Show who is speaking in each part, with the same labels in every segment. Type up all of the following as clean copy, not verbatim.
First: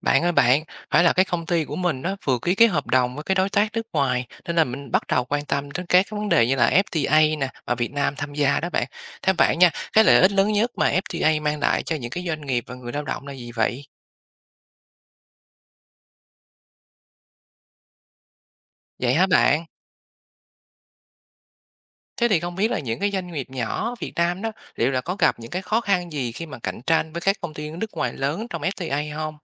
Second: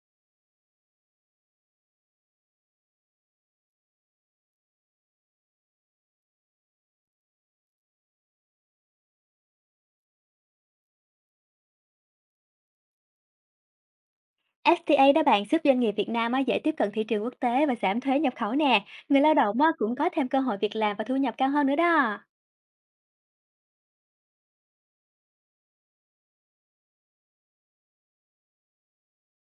Speaker 1: Bạn ơi bạn, phải là cái công ty của mình nó vừa ký cái hợp đồng với cái đối tác nước ngoài nên là mình bắt đầu quan tâm đến các cái vấn đề như là FTA nè mà Việt Nam tham gia đó bạn. Theo bạn nha, cái lợi ích lớn nhất mà FTA mang lại cho những cái doanh nghiệp và người lao động là gì vậy?
Speaker 2: FTA đó bạn giúp doanh nghiệp Việt Nam á, dễ tiếp cận thị trường quốc tế và giảm thuế nhập khẩu nè.
Speaker 1: Vậy
Speaker 2: Người
Speaker 1: hả
Speaker 2: lao động
Speaker 1: bạn?
Speaker 2: á, cũng có thêm cơ hội việc làm và thu nhập cao hơn nữa đó.
Speaker 1: Thế thì không biết là những cái doanh nghiệp nhỏ ở Việt Nam đó liệu là có gặp những cái khó khăn gì khi mà cạnh tranh với các công ty nước ngoài lớn trong FTA không?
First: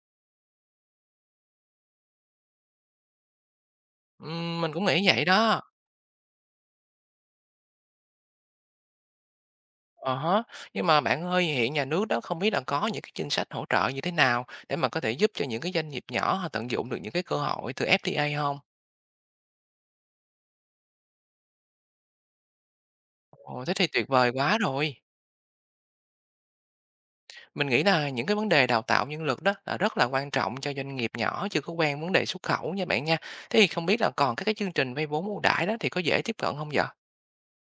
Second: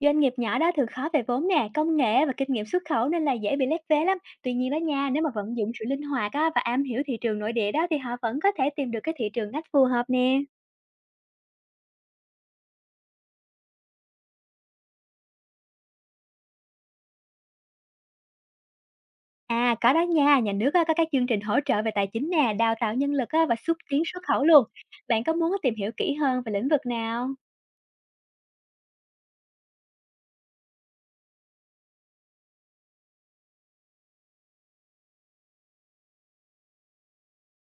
Speaker 2: Doanh nghiệp nhỏ đó thường khó về vốn nè, công nghệ và kinh nghiệm xuất khẩu nên là dễ bị lép vế lắm. Tuy nhiên
Speaker 1: Mình
Speaker 2: đó
Speaker 1: cũng nghĩ
Speaker 2: nha, nếu
Speaker 1: vậy
Speaker 2: mà vận
Speaker 1: đó.
Speaker 2: dụng sự linh hoạt á, và am hiểu thị trường nội địa đó thì họ vẫn có thể tìm được cái thị trường ngách phù hợp
Speaker 1: Ờ
Speaker 2: nè.
Speaker 1: há, nhưng mà bạn ơi, hiện nhà nước đó không biết là có những cái chính sách hỗ trợ như thế nào để mà có thể giúp cho những cái doanh nghiệp nhỏ họ tận dụng được những cái cơ hội từ FTA không?
Speaker 2: À có đó nha, nhà nước á, có các chương trình hỗ trợ về tài chính nè, đào tạo nhân lực á, và
Speaker 1: Ồ, thế
Speaker 2: xúc
Speaker 1: thì
Speaker 2: tiến
Speaker 1: tuyệt
Speaker 2: xuất
Speaker 1: vời
Speaker 2: khẩu
Speaker 1: quá
Speaker 2: luôn.
Speaker 1: rồi.
Speaker 2: Bạn có muốn tìm hiểu kỹ hơn về lĩnh vực nào?
Speaker 1: Mình nghĩ là những cái vấn đề đào tạo nhân lực đó là rất là quan trọng cho doanh nghiệp nhỏ chưa có quen vấn đề xuất khẩu nha bạn nha. Thế thì không biết là còn các cái chương trình vay vốn ưu đãi đó thì có dễ tiếp cận không vậy?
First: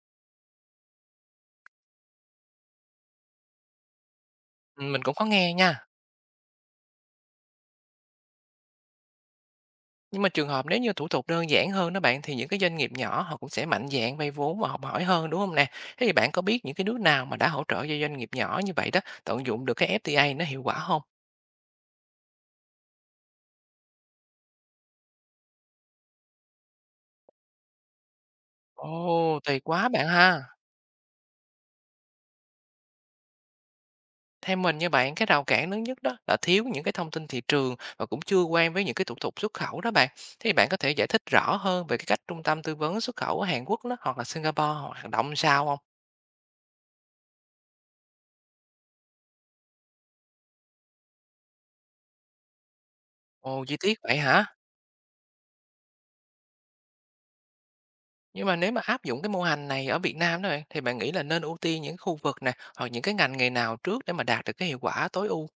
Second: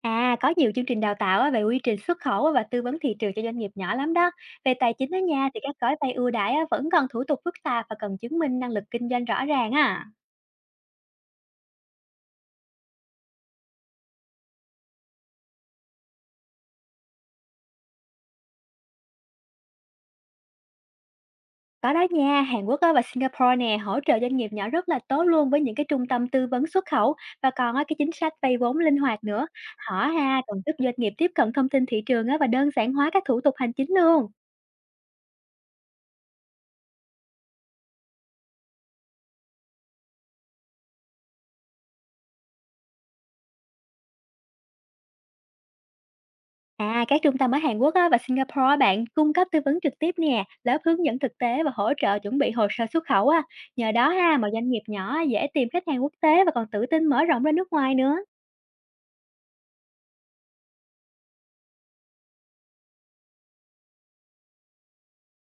Speaker 2: À, có nhiều chương trình đào tạo á, về quy trình xuất khẩu á và tư vấn thị trường cho doanh nghiệp nhỏ lắm đó. Về tài
Speaker 1: Mình
Speaker 2: chính
Speaker 1: cũng
Speaker 2: đó
Speaker 1: có
Speaker 2: nha,
Speaker 1: nghe
Speaker 2: thì các
Speaker 1: nha.
Speaker 2: gói vay ưu đãi á, vẫn còn thủ tục phức tạp và cần chứng minh năng lực kinh doanh rõ ràng à.
Speaker 1: Nhưng mà trường hợp nếu như thủ tục đơn giản hơn đó bạn, thì những cái doanh nghiệp nhỏ họ cũng sẽ mạnh dạn vay vốn và học hỏi hơn, đúng không nè? Thế thì bạn có biết những cái nước nào mà đã hỗ trợ cho doanh nghiệp nhỏ như vậy đó tận dụng được cái FTA nó hiệu quả không?
Speaker 2: Có đó nha, Hàn Quốc á, và Singapore nè hỗ trợ doanh nghiệp nhỏ rất là tốt luôn, với những cái trung tâm tư vấn xuất khẩu và còn á, cái chính sách vay vốn linh hoạt
Speaker 1: Ồ,
Speaker 2: nữa.
Speaker 1: tuyệt quá
Speaker 2: Họ
Speaker 1: bạn
Speaker 2: ha
Speaker 1: ha.
Speaker 2: còn giúp doanh nghiệp tiếp cận thông tin thị trường á, và đơn giản hóa các thủ tục hành chính luôn.
Speaker 1: Theo mình như bạn, cái rào cản lớn nhất đó là thiếu những cái thông tin thị trường và cũng chưa quen với những cái thủ tục xuất khẩu đó bạn. Thế thì bạn có thể giải thích rõ hơn về cái cách trung tâm tư vấn xuất khẩu ở Hàn Quốc đó, hoặc là Singapore họ hoạt động sao không?
Speaker 2: À, các trung tâm ở Hàn Quốc á, và Singapore á bạn, cung cấp tư vấn trực tiếp nè, lớp hướng dẫn thực tế và hỗ trợ chuẩn bị hồ sơ xuất khẩu á.
Speaker 1: Ồ, chi
Speaker 2: Nhờ
Speaker 1: tiết
Speaker 2: đó
Speaker 1: vậy
Speaker 2: ha
Speaker 1: hả?
Speaker 2: mà doanh nghiệp nhỏ dễ tìm khách hàng quốc tế và còn tự tin mở rộng ra nước ngoài nữa.
Speaker 1: Nhưng mà nếu mà áp dụng cái mô hình này ở Việt Nam đó bạn, thì bạn nghĩ là nên ưu tiên những khu vực nè, hoặc những cái ngành nghề nào trước để mà đạt được cái hiệu quả tối ưu?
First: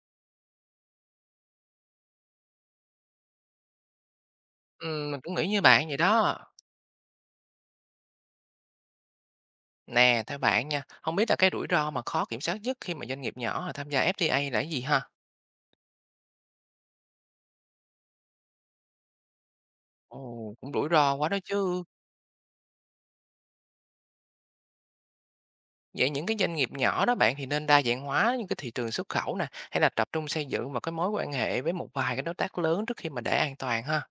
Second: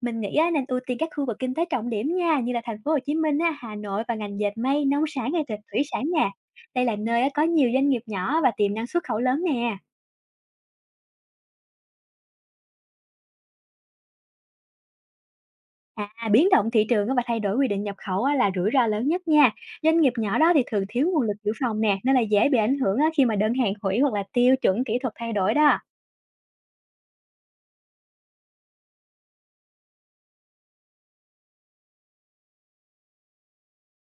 Speaker 2: Mình nghĩ á, nên ưu tiên các khu vực kinh tế trọng điểm nha, như là thành phố Hồ Chí Minh, á, Hà Nội và ngành dệt may, nông
Speaker 1: Mình
Speaker 2: sản
Speaker 1: cũng
Speaker 2: hay
Speaker 1: nghĩ
Speaker 2: thịt
Speaker 1: như
Speaker 2: thủy
Speaker 1: bạn vậy
Speaker 2: sản nè.
Speaker 1: đó.
Speaker 2: Đây là nơi á, có nhiều doanh nghiệp nhỏ và tiềm năng xuất khẩu lớn nè.
Speaker 1: Nè, theo bạn nha, không biết là cái rủi ro mà khó kiểm soát nhất khi mà doanh nghiệp nhỏ họ tham gia FTA là cái gì ha?
Speaker 2: À, biến động thị trường á và thay đổi quy định nhập khẩu á là rủi ro lớn nhất nha. Doanh nghiệp nhỏ đó
Speaker 1: Ồ,
Speaker 2: thì
Speaker 1: cũng
Speaker 2: thường
Speaker 1: rủi
Speaker 2: thiếu
Speaker 1: ro
Speaker 2: nguồn
Speaker 1: quá
Speaker 2: lực
Speaker 1: đó
Speaker 2: dự phòng
Speaker 1: chứ.
Speaker 2: nè, nên là dễ bị ảnh hưởng á khi mà đơn hàng hủy hoặc là tiêu chuẩn kỹ thuật thay đổi đó.
Speaker 1: Vậy những cái doanh nghiệp nhỏ đó bạn thì nên đa dạng hóa những cái thị trường xuất khẩu nè, hay là tập trung xây dựng vào cái mối quan hệ với một vài cái đối tác lớn trước khi mà, để an toàn ha?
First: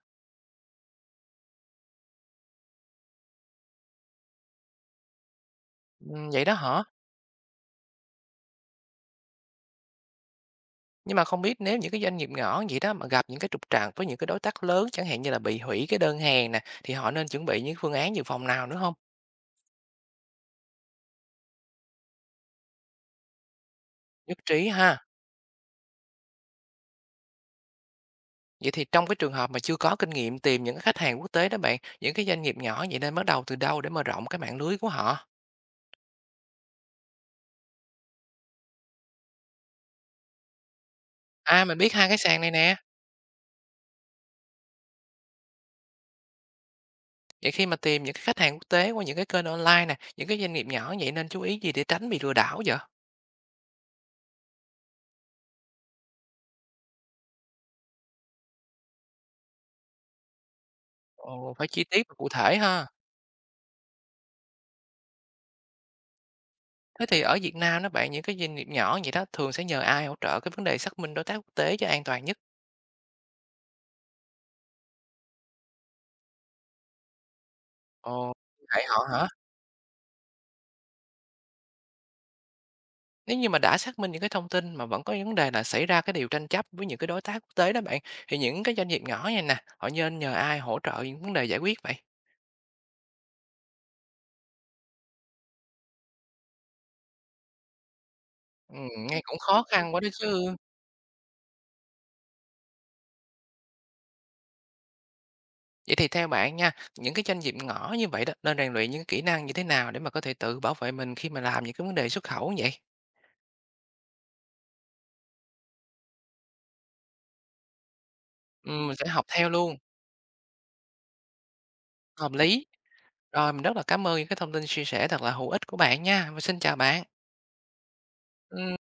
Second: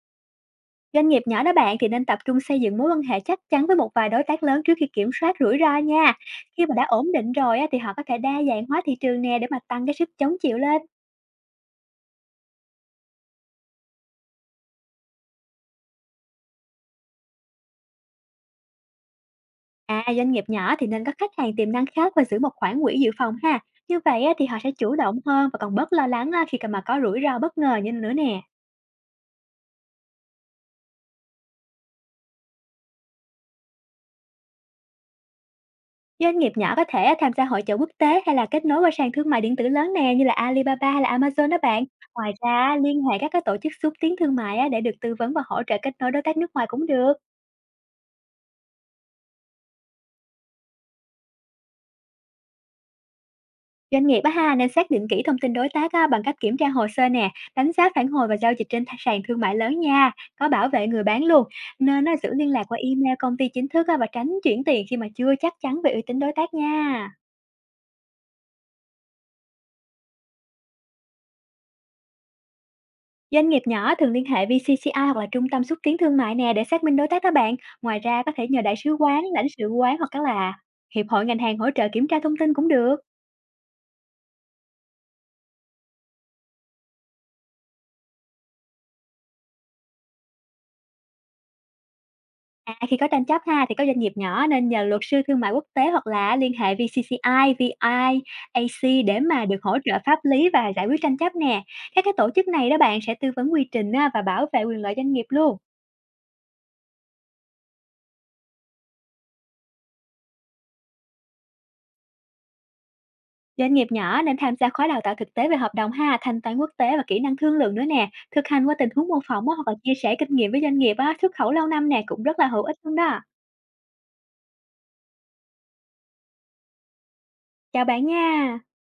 Speaker 2: Doanh nghiệp nhỏ đó bạn thì nên tập trung xây dựng mối quan hệ chắc chắn với một vài đối tác lớn trước khi kiểm soát rủi ro nha.
Speaker 1: Vậy đó
Speaker 2: Khi mà
Speaker 1: hả?
Speaker 2: đã ổn định rồi á, thì họ có thể đa dạng hóa thị trường nè, để mà tăng cái sức chống chịu lên.
Speaker 1: Nhưng mà không biết nếu những cái doanh nghiệp nhỏ gì đó mà gặp những cái trục trặc với những cái đối tác lớn, chẳng hạn như là bị hủy cái đơn hàng nè, thì họ nên chuẩn bị những phương án dự phòng nào nữa không?
Speaker 2: À, doanh nghiệp nhỏ thì nên có khách hàng tiềm năng khác và giữ một khoản quỹ dự phòng ha. Như vậy á,
Speaker 1: Nhất
Speaker 2: thì họ
Speaker 1: trí
Speaker 2: sẽ chủ
Speaker 1: ha.
Speaker 2: động hơn và còn bớt lo lắng á, khi mà có rủi ro bất ngờ như nữa nè.
Speaker 1: Vậy thì trong cái trường hợp mà chưa có kinh nghiệm tìm những cái khách hàng quốc tế đó bạn, những cái doanh nghiệp nhỏ vậy nên bắt đầu từ đâu để mở rộng cái mạng lưới của họ?
Speaker 2: Doanh nghiệp nhỏ có thể tham gia hội chợ quốc tế, hay là kết nối qua sàn thương mại điện tử lớn nè, như là Alibaba hay là Amazon đó
Speaker 1: À, mình
Speaker 2: bạn.
Speaker 1: biết hai cái
Speaker 2: Ngoài
Speaker 1: sàn này nè.
Speaker 2: ra, liên hệ các cái tổ chức xúc tiến thương mại á, để được tư vấn và hỗ trợ kết nối đối tác nước ngoài cũng được.
Speaker 1: Vậy khi mà tìm những cái khách hàng quốc tế qua những cái kênh online nè, những cái doanh nghiệp nhỏ vậy nên chú ý gì để tránh bị lừa đảo vậy?
Speaker 2: Doanh nghiệp á ha, nên xác định kỹ thông tin đối tác á, bằng cách kiểm tra hồ sơ nè, đánh giá phản hồi và giao dịch trên sàn thương mại lớn nha, có bảo vệ người bán luôn.
Speaker 1: Ồ, phải chi
Speaker 2: Nên
Speaker 1: tiết và
Speaker 2: nó giữ
Speaker 1: cụ
Speaker 2: liên
Speaker 1: thể
Speaker 2: lạc qua
Speaker 1: ha.
Speaker 2: email công ty chính thức á, và tránh chuyển tiền khi mà chưa chắc chắn về uy tín đối tác
Speaker 1: Thế
Speaker 2: nha.
Speaker 1: thì ở Việt Nam đó bạn, những cái doanh nghiệp nhỏ vậy đó thường sẽ nhờ ai hỗ trợ cái vấn đề xác minh đối tác quốc tế cho an toàn nhất?
Speaker 2: Doanh nghiệp nhỏ thường liên hệ VCCI hoặc là trung tâm xúc tiến thương mại nè, để xác minh đối tác đó bạn. Ngoài ra có
Speaker 1: Ồ,
Speaker 2: thể nhờ đại
Speaker 1: vậy
Speaker 2: sứ
Speaker 1: họ
Speaker 2: quán,
Speaker 1: hả?
Speaker 2: lãnh sự quán hoặc á là hiệp hội ngành hàng hỗ trợ kiểm tra thông tin cũng được.
Speaker 1: Nếu như mà đã xác minh những cái thông tin mà vẫn có vấn đề là xảy ra cái điều tranh chấp với những cái đối tác quốc tế đó bạn, thì những cái doanh nghiệp nhỏ này nè, họ nên nhờ ai hỗ trợ những vấn đề giải quyết vậy?
Speaker 2: À, khi có tranh chấp ha thì có doanh nghiệp nhỏ nên nhờ luật sư thương mại quốc tế, hoặc là liên hệ VCCI, VI, AC để
Speaker 1: Nghe cũng
Speaker 2: mà được
Speaker 1: khó
Speaker 2: hỗ
Speaker 1: khăn
Speaker 2: trợ
Speaker 1: quá đó
Speaker 2: pháp lý
Speaker 1: chứ.
Speaker 2: và giải quyết tranh chấp nè. Các cái tổ chức này đó bạn, sẽ tư vấn quy trình á, và bảo vệ quyền lợi doanh nghiệp luôn.
Speaker 1: Vậy thì theo bạn nha, những cái doanh nghiệp nhỏ như vậy đó nên rèn luyện những kỹ năng như thế nào để mà có thể tự bảo vệ mình khi mà làm những cái vấn đề xuất khẩu vậy?
Speaker 2: Doanh nghiệp nhỏ nên tham gia khóa đào tạo thực tế về hợp đồng ha, thanh toán quốc tế và kỹ năng thương lượng nữa nè. Thực hành qua tình
Speaker 1: Mình sẽ
Speaker 2: huống mô
Speaker 1: học
Speaker 2: phỏng
Speaker 1: theo
Speaker 2: á, hoặc là
Speaker 1: luôn.
Speaker 2: chia sẻ kinh nghiệm với doanh nghiệp á, xuất khẩu lâu năm nè cũng
Speaker 1: Hợp
Speaker 2: rất là hữu
Speaker 1: lý.
Speaker 2: ích luôn đó.
Speaker 1: Rồi, mình rất là cảm ơn những cái thông tin chia sẻ thật là hữu ích của bạn nha, và xin chào bạn.
Speaker 2: Chào bạn nha.
Speaker 1: Ừm.